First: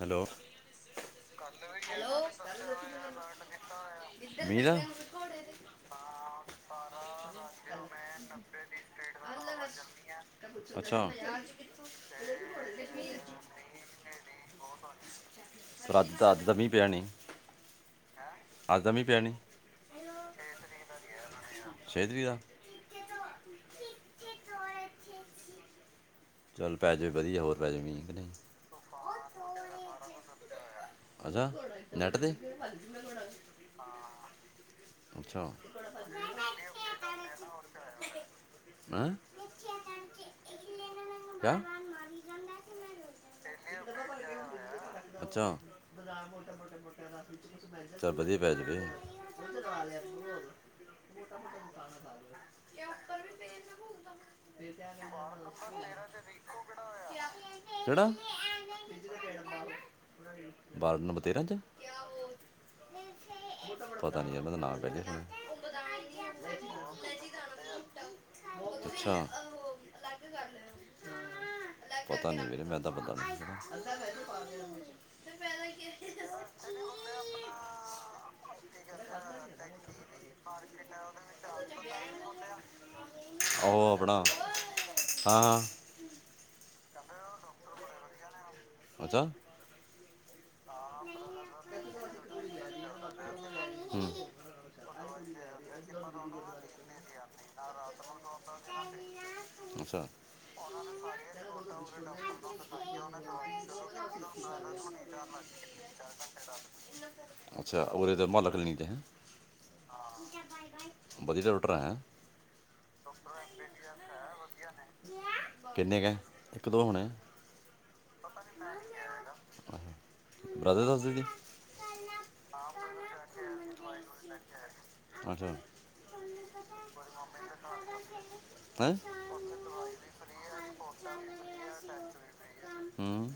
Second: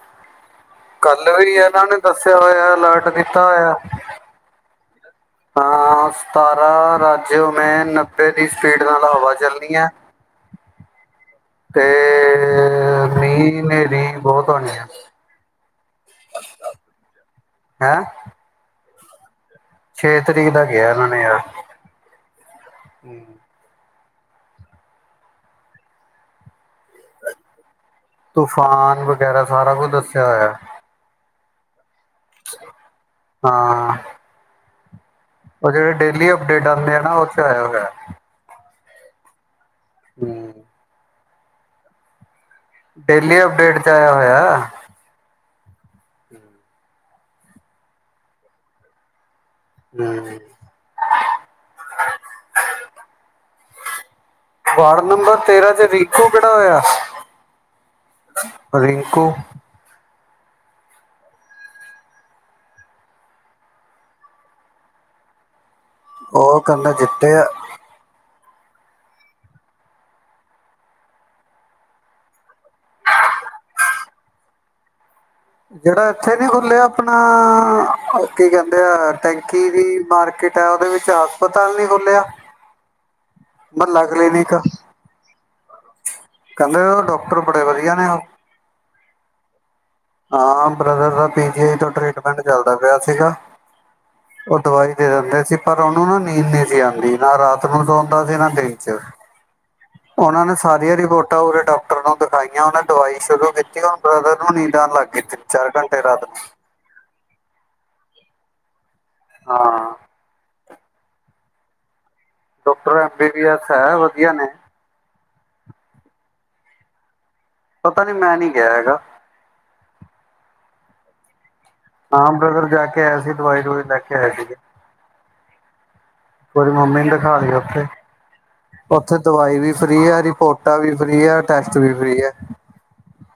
Hello, ਕੱਲ੍ਹ ਵੀ ਇਹਨਾਂ ਨੇ ਦੱਸਿਆ ਹੋਇਆ ਅਲਰਟ ਦਿੱਤਾ ਹੋਇਆ, ਮੀਂਹ ਦਾ ਹਾਂ ਸਤਾਰਾਂ ਰਾਜੋ ਮੈਂ ਨੱਬੇ ਦੀ ਸਪੀਡ ਨਾਲ ਹਵਾ ਚੱਲਣੀ ਹੈ। ਅੱਛਾ। ਤੇ ਮੀਹ ਹਨੇਰੀ ਬਹੁਤ ਆਣੀ ਪਰ ਅੱਜ ਤਾਂ ਅੱਜ ਤਾਂ ਮੀਂਹ ਪਿਆ ਨਹੀਂ ਐ। ਅੱਜ ਤਾ ਮੀਹ ਪਿਆ ਨੀ। ਛੇ ਤਰੀਕ ਦਾ ਕਿਹਾ ਉਹਨਾਂ ਨੇ ਯਾਰ ਛੇ ਤਰੀਕ ਦਾ ਚੱਲ ਪੈ ਜਾ ਵਧੀਆ ਹੋਰ ਪੈ ਜੈ ਮੀਹ ਤੂਫਾਨ ਵਗੈਰਾ ਸਾਰਾ ਕੁਝ ਦੱਸਿਆ ਹੋਇਆ। ਅੱਛਾ ਨੈੱਟ 'ਤੇ ਹਾਂ। ਅੱਛਾ ਉਹ ਜਿਹੜੇ ਡੇਲੀ ਅਪਡੇਟ ਆਦੇ ਆ ਨਾ ਉਹ ਚ ਆਇਆ ਹੋਇਆ। ਹੂੰ ਹੂੰ ਕਿਆ ਡੇਲੀ ਅਪਡੇਟ ਚ ਆਇਆ ਹੋਇਆ। ਚ ਚੱਲ ਵਧੀਆ ਪੈ ਜਾਵੇ। ਹੂੰ ਚ ਰਿੰਕੂ ਕਿਹੜਾ [unintelligible] ਹੋਇਆ ਰਿੰਕੂ ਕਿਹੜਾ ਵਾਰਡ ਨੰਬਰ ਤੇਰਾਂ ਤੇ ਪਤਾ ਨ ਹੈ ਪਤਾ ਨਾਮ ਕਹਿ ਸੀ ਉਹ ਕਲਾ ਜਿੱਤਿਆ ਅੱਛਾ ਪਤਾ ਨੀ ਵੀਰੇ ਮੈਂਨੂੰ ਤਾਂ ਪਤਾ ਨੀ ਜਿਹੜਾ ਇੱਥੇ ਨੀ ਖੁਲਿਆ ਆਪਣਾ ਕੀ ਕਹਿੰਦੇ ਆ ਟੈਂਕੀ ਦੀ ਮਾਰਕੀਟ ਆ ਉਹਦੇ ਵਿੱਚ ਹਸਪਤਾਲ ਨੀ ਖੁਲਿਆ ਉਹ ਆਪਣਾ ਹਾਂ ਹਾਂ ਕਹਿੰਦੇ ਉਹ ਡਾਕਟਰ ਬੜੇ ਵਧੀਆ ਨੇ ਉਹ ਅੱਛਾ ਹਾਂ ਬ੍ਰਦਰ ਦਾ ਪੀਜੀ ਆਈ ਤੋਂ ਟ੍ਰੀਟਮੈਂਟ ਚੱਲਦਾ ਪਿਆ ਸੀਗਾ ਹੂੰ ਉਹ ਦਵਾਈ ਦੇ ਦਿੰਦੇ ਸੀ ਪਰ ਉਹਨੂੰ ਨਾ ਨੀਂਦ ਨਹੀਂ ਸੀ ਆਉਂਦੀ ਨਾ ਰਾਤ ਨੂੰ ਤ ਆਉਂਦਾ ਸੀ ਨਾ ਦਿਨ ਚ ਅੱਛਾ ਉਹਨਾਂ ਨੇ ਸਾਰੀਆਂ ਰਿਪੋਰਟਾਂ ਪੂਰੇ ਡਾਕਟਰ ਨੂੰ ਦਿਖਾਈਆਂ ਉਹਨੇ ਦਵਾਈ ਸ਼ੁਰੂ ਕੀਤੀ ਬ੍ਰਦਰ ਨੂੰ ਨ ਜਾਣ ਲੱਗ ਗ ਤਿੰਨ ਚਾਰ ਘੰਟੇ ਰਾਤ ਫਲਣੀ ਦੇ ਹਾਂ ਵਧੀਆ ਦਾ ਡਾਕਟਰ ਹੈ doctor M B B S ਹੈ ਵਧੀਆ ਨੇ ਕਿੰਨੇ ਕੁ ਇੱਕ ਦੋ ਹੋਣੇ ਪਤਾ ਨੀ ਮੈਂ ਨੀ ਗਿਆ ਹੈਗਾ ਬ੍ਰਦਰ ਦਸਦੇ ਸੀ ਹਾਂ ਬ੍ਰਦਰ ਜਾ ਕੇ ਆਇਆ ਸੀ ਦਵਾਈ ਦਵਾਈ ਲੈ ਕੇ ਆਏ ਅੱਛਾ ਬਢੀ ਮੰਮੀ ਉਥੇ ਓਥੇ ਦਵਾਈ ਵੀ ਫਰੀ ਆ ਰਿਪੋਰਟਾਂ ਵੀ ਫ੍ਰਰੀ ਆ ਟੈਸਟ ਵੀ ਫਰੀ ਆ ਹੂੰ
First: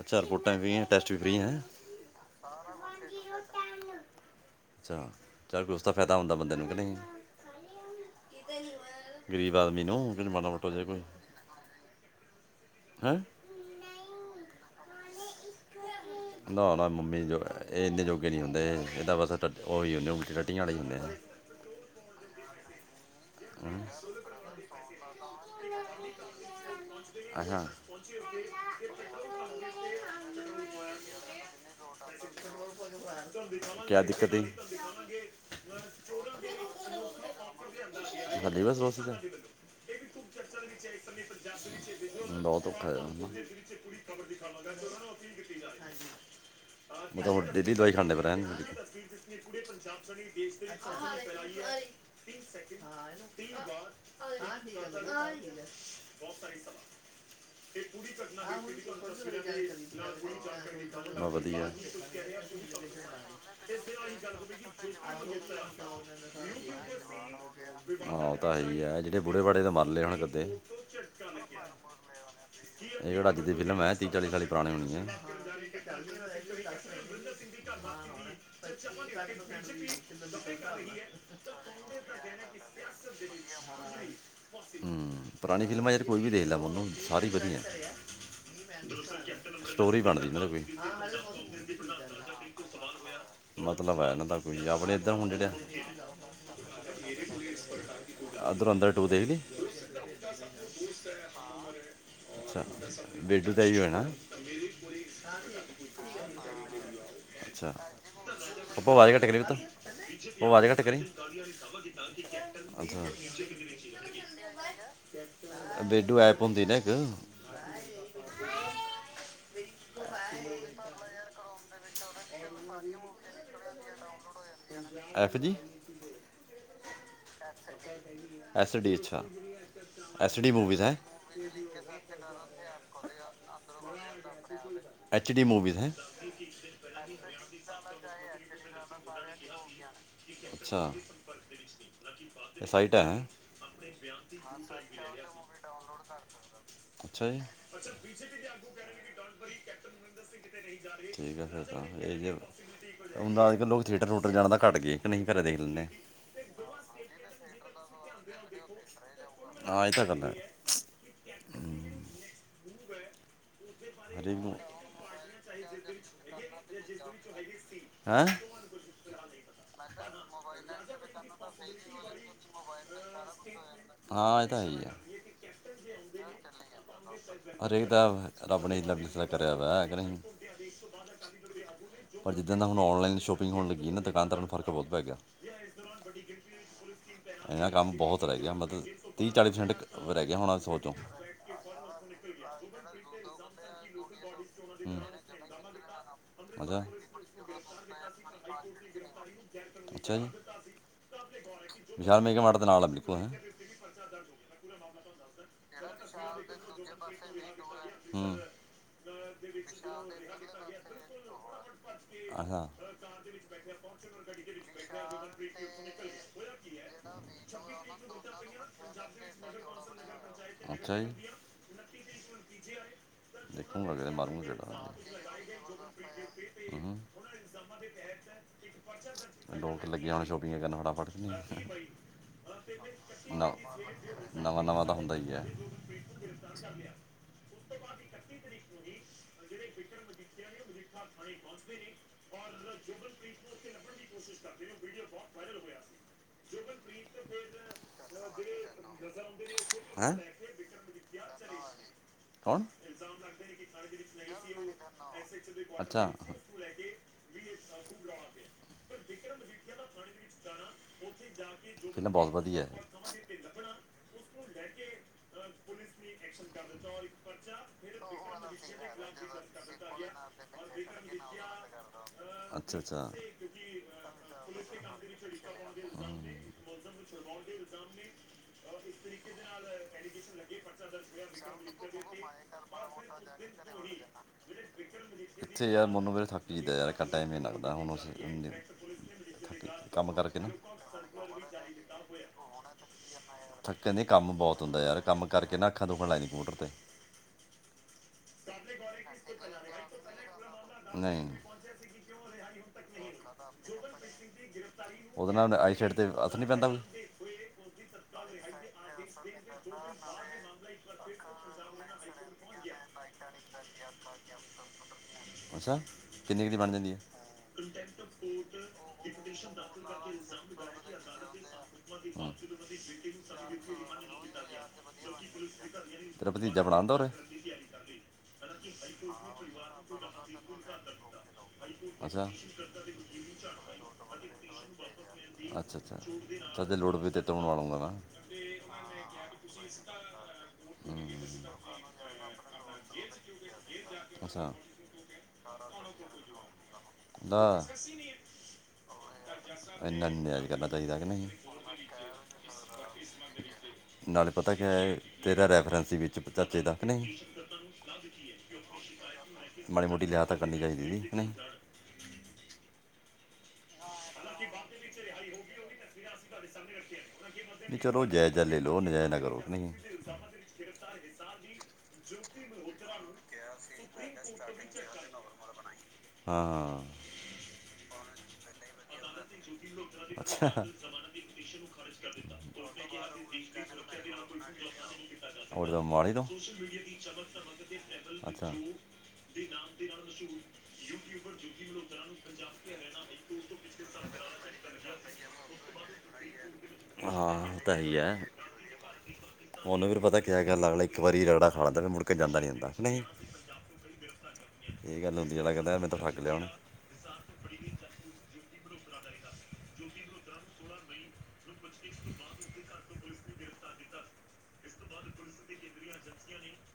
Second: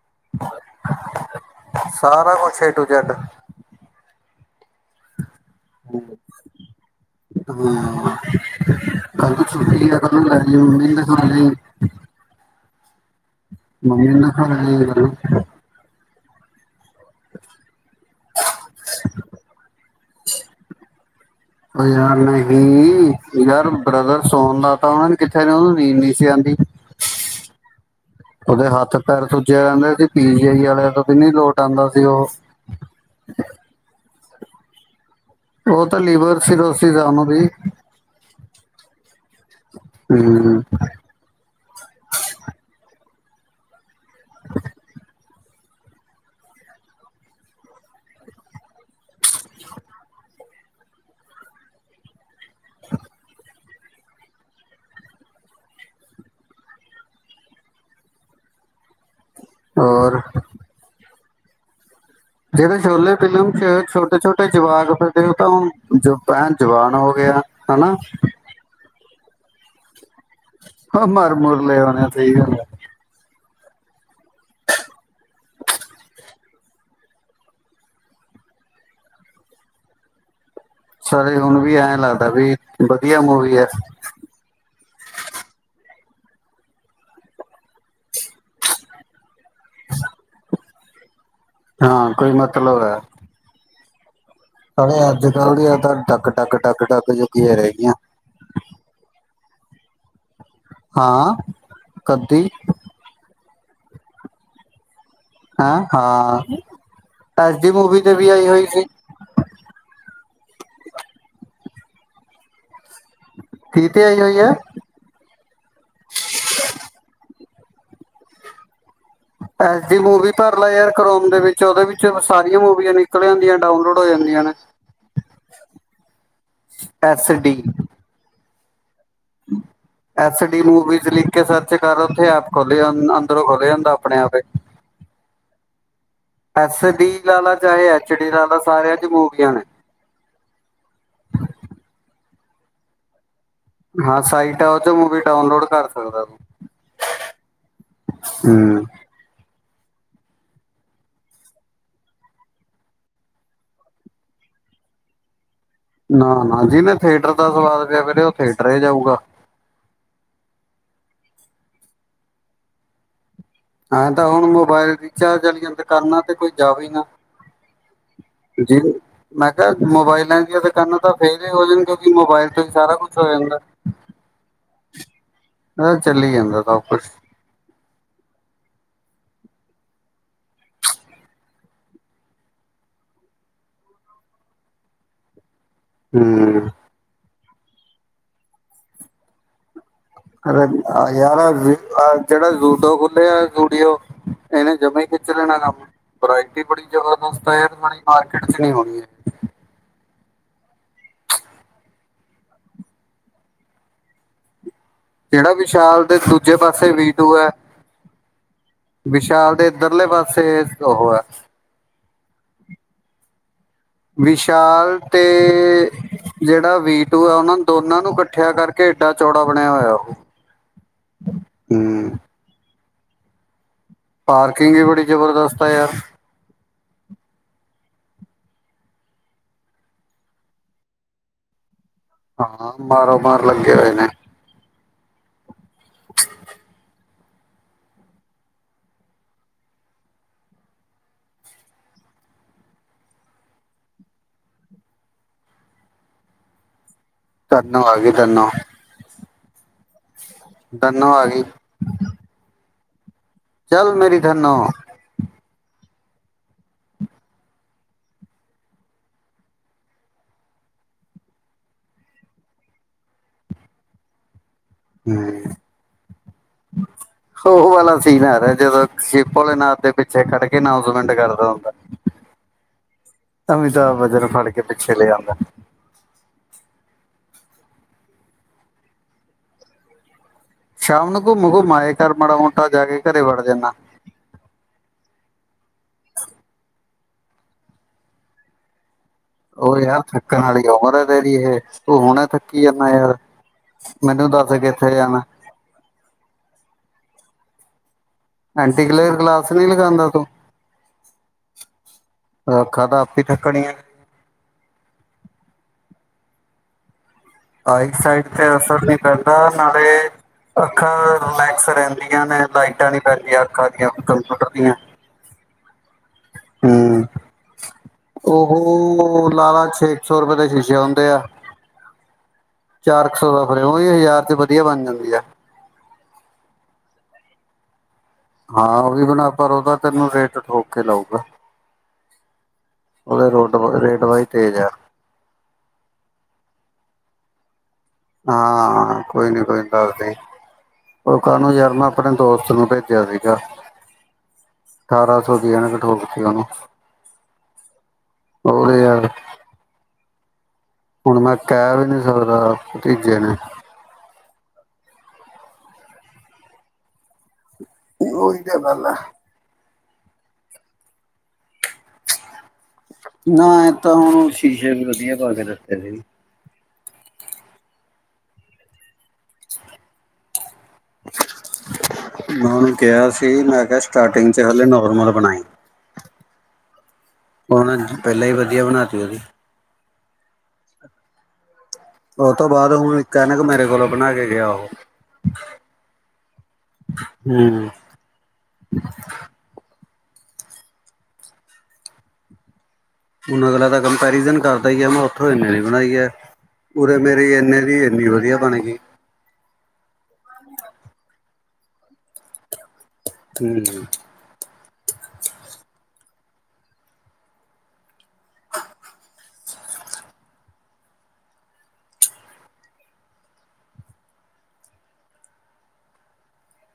ਅੱਛਾ ਰਿਪੋਰਟਾਂ ਵੀ ਫਰੀ ਹੈ ਟੈਸਟ ਵੀ ਫਰੀ ਹੈ ਸਾਰਾ ਕੁਛ ਏ ਅੱਛਾ ਚੱਲ ਕੁਛ ਤਾਂ ਫਾਇਦਾ ਹੁੰਦਾ ਬੰਦੇ ਨੂੰ ਕਿ ਨਹੀਂ ਹ ਕੱਲ ਤਾਂ ਗਰੀਬ ਆਦਮੀ ਛੁੱਟੀ ਨੂੰ ਆ ਮੈਂ ਕਿ ਮਾੜਾ ਕਿਹਾ ਮੋਟਾ ਜੇ ਮੰਮੀ ਨੂੰ ਕੋਈ ਨਾ ਦੇਖ ਲੀਆਈਏ ਹੈਂ ਮੰਮੀ ਨਾਲ ਖ ਨਾ ਨਾ ਮੰਮੀ ਜੋ ਇਹ ਇੰਨੇ ਜੋਗੇ ਨਹੀਂ ਹੁੰਦੇ ਇਹਦਾ ਬਸ ਉਹੀ ਹੇ ਰਟੀਆਂ ਵਾਲੇ ਹੁੰਦੇ ਆ ਹੋ ਯਾਰ ਨਹੀਂ ਯਾਰ ਹਮ, ਬ੍ਰਦਰ ਸੋਨ ਦਾ ਤਾਂ ਉਹਨਾ ਨੇ ਕਿਥੇ ਉਹਨੂੰ ਨੀਂਦ ਨ ਸੀ ਆਉਂਦੀ ਅੱਛਾ ਓਦੇ ਹੱਥ ਪੈਰ ਸੁੱਜੇ ਰਹਿੰਦੇ ਸੀ ਪੀਜੀ ਆਈ ਵਾਲੇ ਤੋਂ ਵੀ ਨ ਲੋਟ ਆਉਂਦਾ ਸੀ ਉਹ ਕਿਆ [inaudible] ਉਹ ਤਾਂ ਲੀਵਰ ਸੀਰੋ ਸਾਨੂੰ ਦੀ ਹ ਬਸ ਹੂੰ ਬਹੁਤ ਔਖਾ ਕੁੜੀ [inaudible] [unintelligible] ਡੇਲੀ ਦਵਾਈ ਖਾਂਦੇ ਫੇਰ ਹੈ [unintelligible] [unintelligible] ਪੂਰੀ ਘਟਨਾ [unintelligible] ਹੋਰ [unintelligible] ਹੋਰ ਵਧੀਆ ਜਿਵੇਂ ਛੋਲੇ ਫਿਲਮ ਚ ਛੋਟੇ ਛੋਟੇ ਜਵਾਕ ਫਿਰਦੇ ਉਹ ਤਾਂ ਹੁਣ ਜ ਏਨ ਜਵਾਨ ਹੋ ਗਿਆ ਹਨਾ ਹਾਂ ਉਹ ਤਾਂ ਹੈ ਹੀ ਹੈ ਜਿਹੜੇ ਬੂੜੇ ਬਾੜੇ ਤਾਂ ਮਰਲੇ ਹੋਨੇ ਫੇਰ ਹਾ ਮਰ ਮੁਰ ਲੈ ਹੋਣੇ ਆ ਸਹੀ ਗੱਲ ਏ ਇਹ ਕਿਹੜਾ ਅੱਜ ਦੀ ਫਿਲਮ ਹੈ ਤੀਹ ਚਾਲੀ ਸਾਲ ਈ ਪੁਰਾਣੀ ਹੋਣੀ ਹੈ [unintelligible] ਸਾਰੇ ਹੁਣ ਵੀ ਐ ਲਗ ਵੀ ਵਧੀਆ ਮੂਵੀ ਹਮ ਪੁਰਾਣੀ ਫਿਲਮਾਂ ਯਾਰ ਕੋਈ ਵੀ ਦੇਖ ਲੈ ਮੋਨੂੰ ਸਾਰੇ ਹੀ ਵਧੀਆ ਸਟੋਰੀ ਬਣਦੀ ਮਤਲਬ ਕੋਈ [inaudible] ਹਾਂ ਕੋਈ ਮਤਲਬ ਹੈ ਮਤਲਬ ਹੈ ਨਾ ਤਾਂ ਨਾਲੇ ਅੱਜ ਕੱਲ੍ਹ ਦੀਆ ਡੱਕ ਟੱਕ ਟੱਕ ਟੱਕ ਜੇ ਅ ਧੂਰੰਦਰ ਟੂ ਦੇਖਲੀ [unintelligible] ਹਾਂ ਕਦ ਦੀ [unintelligible] ਹੈਂ ਹਾਂ ਐਸ ਡੀ ਅੱਛਾ ਮੂਵੀ ਤੇ ਵੀ ਆਈ ਹੋਈ ਸੀ ਪਪਾ ਆਵਾਜ਼ ਘੱਟ ਕਰੀ ਪੁੱਤ ਉਹ ਅਵਾਜ਼ ਘੱਟ ਕਰੀ [inaudible] ਅੱਛਾ ਕੀ ਤੇ ਆਈ ਹੋਈ ਐ? ਬੇਡੂ ਐਪ ਹੁੰਦੀ ਨਾ ਇਕ ਐਸ ਡੀ ਮੂਵੀ ਭਰ ਲਏ ਯਾਰ ਕਰੋਮ ਦੇ ਵਿੱਚ ਉਹਦੇ ਵਿੱਚ ਸਾਰੀਆਂ ਮੂਵੀਆਂ ਨਿਕਲ ਆਂਦੀਆਂ ਡਾਊਨਲੋਡ ਹੋ ਜਾਂਦੀਆਂ ਨੇ F G S D S D ਚ ਐਸ ਡੀ ਮੂਵੀਜ਼ ਲਿਖ ਕੇ ਸਰਚ ਕਰ ਓਥੇ ਐਪ ਖੁੱਲ੍ਹ ਜਾਂਦਾ ਅੰਦਰੋਂ ਖੁਲ ਜਾਂਦਾ ਆਪਣੇ ਆਪ ਏ ਐਸ ਡੀ ਲਾ ਲੈ ਚਾਹੇ ਐਚ ਡੀ ਲਾ ਲੈ ਸਾਰਿਆਂ ਚ ਮੂਵੀਆਂ ਨੇ ਇਹ ਸਾਈਟਾ ਹੈ ਹਾਂ ਸਾਈਟ ਆ ਉਹ 'ਚ ਮੂਵੀ ਡਾਊਨਲੋਡ ਕਰ ਸਕਦਾ ਤੂੰ ਅਛਾ ਜੀ ਹੂੰ ਠੀਕ ਆ ਫਿਰ ਤਾਂ ਇਹ ਜੇ ਹ ਅੱਜ ਕੱਲ ਲੋਕ ਥੀਏਟਰ ਥੀਯੁਟਰ ਜਾਣ ਤਾਂ ਘੱਟ ਗਏ ਕਿ ਨਹੀਂ ਘਰੇ ਦੇਖ ਲੈਂਦੇ ਨਾ ਨਾ ਜਿਨੇ ਥੀਏਟਰ ਦਾ ਸਵਾਦ ਪਿਆ ਫਰੇ ਉਹ ਥੀਏਟਰ ਹੀ ਜਾਊਗਾ ਹੂੰ ਐ, ਤਾਂ ਹੁਣ ਮੋਬਾਇਲ ਰੀਚਾਰਜ ਵਾਲ ਜਾਂ ਦੁਕਾਨਾਂ ਤੇ ਕੋਈ ਜਾਵੇ ਨਾ, ਹੈਂ ਜੀ ਮੈਂ ਕਿਹਾ ਮੋਬਾਇਲਾਂ ਦੀਆਂ ਦੁਕਾਨਾਂ ਤਾਂ ਫੇਲ ਹੀ ਹੋ ਜਾਣ ਕਿਉਕਿ ਮੋਬਾਇਲ ਤੋਂ ਹੀ ਸਾਰਾ ਕੁਛ ਹੋ ਜਾਂਦਾ। ਹਾਂ ਇਹ ਤਾਂ ਹੈ ਹੀ ਆ ਅ ਚੱਲੀ ਜਾਂਦਾ ਸਭ ਕੁਛ ਹਰੇਕ ਦਾ ਰੱਬ ਨੇ ਇਨਾ ਵਿਚਕਰਾ ਕਰਿਆ ਹੋਇਆ ਪਰ ਜਿੱਦਣ ਦਾ ਹੁਣ ਨਲਾਈਨ ਸ਼ੋਪਿੰਗ ਹੋਣ ਲੱਗੀ ਨਾ, ਦੁਕਾਨਦਾਰਾਂ ਨੂੰ ਫ਼ਰਕ ਬਹੁਤ ਪੈ ਗਿਆ। ਹੂੰ। ਇਹਨਾਂ ਕੰਮ ਬਹੁਤ ਰਹਿ ਗਿਆ। ਮਤਲਬ ਤੀਹ ਚਾਲੀ ਪ੍ਰਸੈਂਟ ਯਾਰ ਜਿਹੜਾ ਦੋਨਾਂ ਕੋ ਸਟੂਡੀਓ ਇਹਨੇ ਜਮਾਂ ਹੂੰ ਹੀ ਖਿੱਚ ਲੈਣਾ ਕੰਮ ਵਰਾਇਟੀ ਅੱਛਾ ਬੜੀ ਜ਼ਬਰਦਸਤ ਪੂਰੀ ਮਾਰਕੀਟ ਚ ਨਹੀਂ ਆਉਣੀ ਅੱਛਾ ਵਿਸ਼ਾਲ ਮੇਗਾ ਮੋਲ ਦੇ ਨਾਲ ਬਿਲਕੁਲ ਹਨਾ। ਜਿਹੜਾ ਵਿਸ਼ਾਲ ਤੇ ਦੂਜੇ ਪਾਸੇ ਵੀਡੂ ਹੈ। ਹੂੰ ਵਿਸ਼ਾਲ ਦੇ ਇੱਧਰਲੇ ਪਾਸੇ ਉਹ ਹੈ। ਅੱਛਾ। ਵਿਸ਼ਾਲ ਤੇ ਜਿਹੜਾ ਵੀਟੂ ਆ, ਉਹਨਾਂ ਨੂੰ ਦੋਨਾਂ ਨੂੰ ਇਕੱਠਿਆ ਕਰਕੇ ਏਡਾ ਚੌੜਾ ਬਣਿਆ ਹੋਇਆ ਉਹ ਅੱਛਾ ਹਮ। ਹ [unintelligible] ਪਾਰਕਿੰਗ ਵੀ ਬੜੀ ਜਬਰਦਸਤ ਹੈ ਯਾਰ ਲੋਕ ਲੱਗੇ ਹੋ ਸ਼ੋਪਿੰਗ ਆ ਕਰਨਾ ਫਟਾਫਟ ਹਾਂ ਮਾਰੋ ਮਾਰ ਲੱਗੇ ਹੋਏ ਨੇ ਨਵਾਂ, ਨਵਾਂ ਦਾ ਹੁੰਦਾ। ਸਹੀ ਹੈ। ਉਸ ਤੋਂ ਬਾਅਦ ਇਕੱਤੀ ਤਰੀਕ ਹੂਦੀ ਨੂੰ ਹੀ ਜਿਹੜੇ ਬਿਕਰ ਮਜੀਠੀਆ ਨੇ ਉਹ ਮਜੀਠਾ ਥਾਣੇ ਪਹੁੰਚਦੇ ਨੇ ਔਰ ਜੋਗਨਪ੍ਰੀਤ ਨੂੰ ਉੱਥੇ ਲੱਭਣ ਦੀ ਕੋਸ਼ਿਸ਼ ਕਰਦੇ ਨੇ ਉਹ ਵੀਡੀਓ ਬਹੁਤ ਵਾਇਰਲ ਹੋਇਆ ਸੀ। ਜੋਗਨਪ੍ਰੀਤ ਕਰਨ ਆ ਗਈ ਤੈਨੂੰ ਹੈਂ। ਧੰਨਵਾ ਆ ਗਿਆ਼। ਕੌਣ। ਚੱਲ ਮੇਰੀ ਧਨੋ ਅੱਛਾ ਕਿਨਾ ਬਹੁਤ ਵਧੀਆ। ਹਮ। ਉਹ ਵਾਲਾ ਸੀਨ ਆ ਰਿਹਾ ਜਦੋਂ ਸ਼ਿਪ ਨਾਥ ਦੇ ਪਿੱਛੇ ਖੜ ਕੇ ਅਨਾਸਮੈਂਟ ਕਰਦਾ ਹੁੰਦਾ ਅੱਛਾ ਅੱਛਾ ਅਮਿਤਾਬ ਬੱਚਨ ਫੜ ਕੇ ਪਿੱਛੇ ਲੈ ਆਦਾ। ਕਰਵਾਉਣ ਦੇ ਇਲਜ਼ਾਮ ਨੇ ਇਸ ਤਰੀਕੇ ਦੇ ਨਾਲ ਐਲੀਕੇਸ਼ਨ। ਸ਼ਾਮ ਨੂੰ ਘੁੰਮ, ਘੁੰਮ ਆਏ। ਘਰ ਮਾੜਾ ਮੋਟਾ ਜਾ ਕੇ ਘਰੇ ਵੜ ਜਾਂਦਾ। [inaudible] ਥੇ ਯਾਰ ਮੈਨੂੰ ਵੀ ਥਾਕਿ ਦੇ ਟਾਈਮੇ ਲੱਗਦਾ ਹੁਣ ਅਸੀਂ। [unintelligible] ਉਹ ਯਾਰ ਥੱਕਣ ਆਲੀ ਉਮਰ ਹੈ ਹਜੇ, ਤੇਰੀ ਇਹ ਤੂੰ ਹੁਣੇ ਥੱਕੀ ਜਾਦਾ ਯਾਰ ਥੱਕੇ ਨਹੀਂ ਮੈਨੂੰ ਕੰਮ ਦੱਸ ਬਹੁਤ ਹੁੰਦਾ ਕਿੱਥੇ ਯਾਰ ਜਾਣਾ। ਕੰਮ ਕਰਕੇ ਨਾ ਅੱਖਾਂ ਦੁਖਣ ਲੱਗ ਜਾਂਦੀਆਂ ਕੰਪਿਊਟਰ ਐਂਟੀ ਕਲਰ ਗਲਾਸ ਨੋ ਲਗਾਉਂਦਾ ਤੂੰ 'ਤੇ ਨਹੀਂ ਫੇਰ ਅੱਖਾ ਤਾਂ ਆਪ ਹੀ ਥੱਕਣੀ ਆ। ਅਤੇ ਹਸ ਨਹੀਂ ਪੈਂਦਾ ਕੋਈ, ਆਈਸ ਸਾਈਡ ਤੇ ਅਸਰ ਨੀ ਪੈਂਦਾ ਨਾਲੇ ਅੱਖਾਂ ਤੇ ਲੈ ਰਹਿੰਦੀਆਂ ਨੇ ਲਾਈਟਾਂ ਨੀ ਪੈਂਦੀਆਂ ਅੱਖਾਂ ਦੀਆਂ ਕੰਪਿਊਟਰ ਦੀਆਂ। ਅੱਛਾ ਕਿੰਨੀ ਕੁ ਬਨ ਜਾਂਦੀ ਹੈ। ਹੂੰ ਉਹ ਲਾਲਾ ਛੇ ਕੁ ਸੌ ਰੁਪਏ ਦੇ ਸ਼ੀਸ਼ੇ ਹੁੰਦੇ ਆ। ਚਾਰ ਕੁ ਸੌ ਦਾ ਫਰੇਮ ਉਹੀ ਹਜ਼ਾਰ ਚ ਵਧੀਆ ਬਣ ਜਾਂਦੀ ਆ। ਤੇਰਾ ਭਤੀਜਾ ਬਣਾਦਾ ਉਰੇ, ਹਾਂ, ਉਹ ਵੀ ਬਣਾ ਪਰ ਉਹਦਾ ਤੈਨੂੰ ਰੇਟ ਠੋਕ ਕੇ ਲਊਗਾ, ਅੱਛਾ ਉਹਦੇ ਰੋਟ ਰੇਟ ਵਾਈ ਤੇਜ ਆ। ਚੱਲ ਲੋੜ ਪਈ ਤਾ ਤੇਤੋ ਬਣਾ ਲੂੰਗਾ ਨਾ, ਹਾਂ ਕੋਈ ਨੀ ਕੋਈ ਗੱਲ ਨੀ ਓਕੇ, ਹਮ, ਸਾਨੂੰ ਯਾਰ ਮੈਂ ਆਪਣੇ ਦੋਸਤ ਨੂੰ ਭੇਜਿਆ ਸੀਗਾ, ਅੱਛਾ ਅਠਾਰਾਂ ਸੌ ਦੀਆਂ ਕਠੋਲ ਸੀ ਉਹਨੂੰ ਦਾ ਉਹ ਤੇ ਯਾਰ, ਲਿਹਾਜ ਕਹਿੰਦਾ, ਹੁਣ ਮੈਂ ਕਹਿ ਵੀ ਨੀ ਸਕਦਾ ਭਤੀਜੇ ਨੂੰ, ਨਾਲੇ ਪਤਾ ਕੀਆ ਹੈ, ਤੇਰਾ ਰੈਫਰੈਂਸ ਵੀ ਚਾਚੇ ਤੱਕ ਕੇ ਨਹੀਂ ਉਹੀ ਤਾਂ ਗੱਲ ਆ। [unintelligible] ਮਾੜੀ ਮੋਟੀ ਲਿਆਤ ਕਰਨੀ ਚਾਹੀਦੀ ਜਾਦੀ ਹੈ ਕੇ ਨਹੀਂ। ਨਾ, ਤਾਂ ਹੁਣ ਸ਼ੀਸ਼ੇ ਵੀ ਵਧੀਆ ਪਾ ਕੇ ਦਿੱਤੇ ਸੀ। ਚਲੋ, ਜਾਇਜ਼ਾ ਲੈ ਲਓ ਨਾਜਾਇਜ਼ ਨਾ ਕਰੋ ਕਿ ਨਹੀਂ। ਮੈਂ ਉਹਨੂੰ ਕਿਹਾ ਸੀ ਮੈਂ ਕਿਹਾ ਸਟਾਰਟਿੰਗ ਚ ਹਲੇ ਨੋਰਮਲ ਬਣਾਈ। ਹਾਂ-ਹਾਂ, ਉਨੇ ਪਹਿਲਾਂ ਹੀ ਵਧੀਆ ਬਣਾ ਤੀ ਉਹਦੀ। ਅੱਛਾ, ਉਹ ਤੋਂ ਬਾਅਦ ਹੁਣ ਇੱਕ ਐਨਕ ਮੇਰੇ ਕੋਲੋਂ ਬਣਾ ਕੇ ਗਿਆ ਉਹੋ ਔਰ ਦਾ ਮਾੜੀ ਤੋਂ ਹੂੰ, ਨਾਲ ਮਸ਼ਹੂਰ ਯੂਟਿਊਬਰ ਜੋਤੀ ਵਾ ਨੂੰ ਪੰਜਾਬ ਤਾ ਮੈਂ ਉੱਥੋਂ ਇੰਨੇ ਨੀ ਬਣਾਈ ਹੈ, ਉਰੇ ਮੇਰੀ ਹਾਂ ਇਨੇ ਉਹ ਤਾਂ ਦੀ ਹੀ ਇੰਨੀ ਹੈ ਵਧੀਆ ਬਣ ਗਈ। ਉਹਨੂੰ ਵੀ ਪਤਾ ਕਿਆ ਕੀ ਅਗਲਾ ਇੱਕ ਵਾਰੀ ਰਗੜਾ ਖਾ ਲੈਂਦਾ ਵੀ ਮੁੜਕੇ ਜਾਂਦਾ ਨੀ ਹੁੰਦਾ। ਨਹੀਂ ਹੂੰ ਇਹ ਗੱਲ ਹੁੰਦੀ ਹੈ, ਲੱਗਦਾ ਤਾ ਠੱਗ ਲਿਆ ਉਨੇ,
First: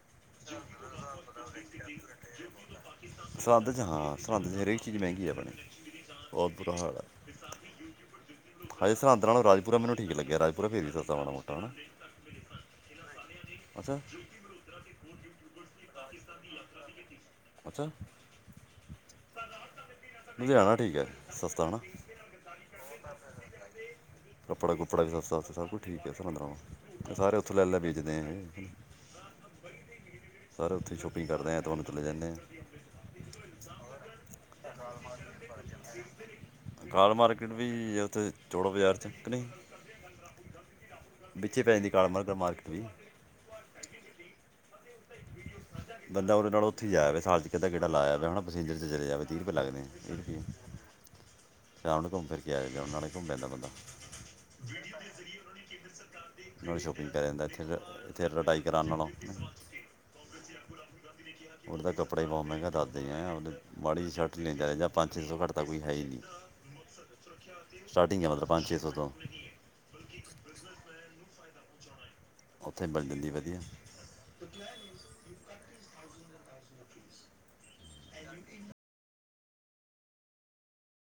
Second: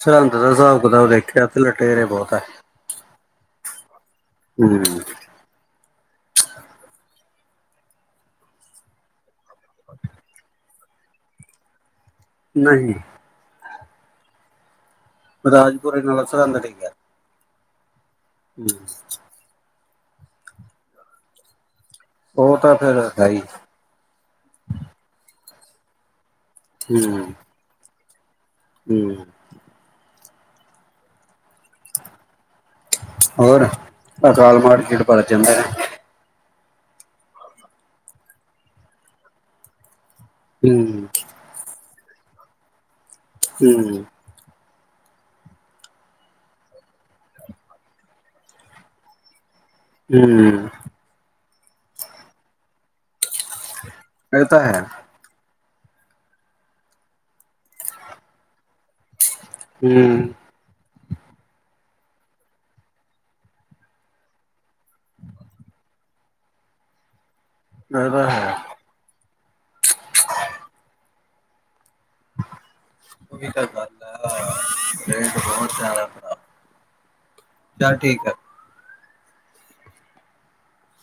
ਸਰੰਹਦ ਦਾ ਹਿਸਾਬ ਕਿਤਾਬ ਦੇਖਿਆ ਉੱਥੇ ਲਟੇਰੇ ਬਹੁਤ ਹੈ। ਸਰੰਹਦ ਚ ਹਾਂ। ਸਰਹੰਦ ਹੂੰ ਹਰੇਕ ਚੀਜ਼ ਮਹਿੰਗੀ ਐ ਆਪਣੀ, ਬਹੁਤ ਬੁਰਾ ਹਾਲ ਐ। ਹਾਜੀ ਸਰਹੰਦਾਂ ਨਾਲੋਂ ਰਾਜ ਪਰਾ ਮਨ ਠੀ ਲੱਗਿਆ ਸ ਪੂਰਾ ਫੇਰੀਤਾ ਮਾੜਾ ਮੋਟਾ ਹੈ ਨਾ ਨਹੀਂ ਅੱਛਾ ਰਾਜਪੁਰਸ [inaudible] ਅੱਛਾ ਹਮ ਲੁਧਿਆਣਾ ਠੀਕ ਹੈ ਸਸਤਾ ਹੈਨਾ ਉਹ ਤਾਂ ਫੇਰ ਹੈਹੀ ਕੱਪੜਾ ਕੁੱਪੜਾ ਵੀ ਸਸਤਾ ਉੱਥੇ ਸਭ ਠੀਕ ਹੈ ਅੱਛ ਪੰਦਰ ਸ ਸਾਰੇ ਉੱਥੋਂ ਲੈ ਲੈੇ ਜਿਦੇ ਹੂੰ। ਸਾਰੇ ਉੱਥੇ ਸ਼ੋਪਿੰਗ ਕਰਦੇ ਏ ਹੋਰ ਅਕਾਲ ਮਾੜ ੜ ਬੜ ਜਾਂ ਜਾਂਦਾ ਕਾਲ ਮਾਰਕਿਟ ਵੀ ਉੱਥੇ ਚੋੜਾਂ ਬਾਜ਼ਾਰ ਚ ਕ ਨਹੀਂ ਹੂੰ ਬੱਚੇ ਪੈਂ ਜਾਂਦੀ ਕਾਲਾ ਮਰ ਪਰਮਾਰਥ ਵੀ ਹਮ ਬੰਦਾ ਉਹਦੇ ਨਾਲ ਉੱਥੇ ਜਾਇਆਵੇ ਸਾਲ ਚ ਕਿ ਕਿਹੜਾ ਲਾਇਆ ਵਾ ਪਸੇਜਰ ਚਲੇ ਜਾਵੇ ਵੀ ਲੱਗਦੇ ਹੂੰ ਸ਼ਾਮ ਨੂੰ ਘੁੰਮ ਫਿਰ ਕੇ ਆਇ ਜਾਂ ਗਿਆ ਉਹ ਨਾਲੇ ਘੁੰਮ ਪੈਂਦਾ ਬੰਦਾ ਏ ਤਾਂ ਹੈ ਨੜੀ ਸ਼ੋਪਿੰਗ ਕਰੀ ਦਿੰਦਾ ਇਥੇ ਇਥੇ ਲੜਾਈ ਕਰਾਨ ਨਾਲੋ ਹਮ ਉਹ ਤਾਂ ਕੱਪੜੇ ਬਹੁਤ ਮਹਿੰਗਾ ਦੱਸਦੇ ਆ ਮਾੜੀ ਚ ਸ਼ਰਟ ਲੈਂਦਾ ਰਹਿ ਪੰਜ ਛੇ ਸੌ ਘੱਟ ਤਾਂ ਕੋਈ ਹੈ ਹੀ ਨਹੀਂ ਇਹ ਸਟਾਰਟਿੰਗ ਹੈ ਤਾਂ ਮਤਲਬ ਪੰਜਛੇ ਸੌ ਤੋਂ [inaudible] ਉੱਥੇ ਮਿਲ ਜਾਂਦੀ ਉਹ ਵਧੀਆ ਤਾਂ ਗੱਲ ਹੈ ਰ ਬਹੁਤਿਆਦਾ ਚੱਲ ਠੀਕ ਏ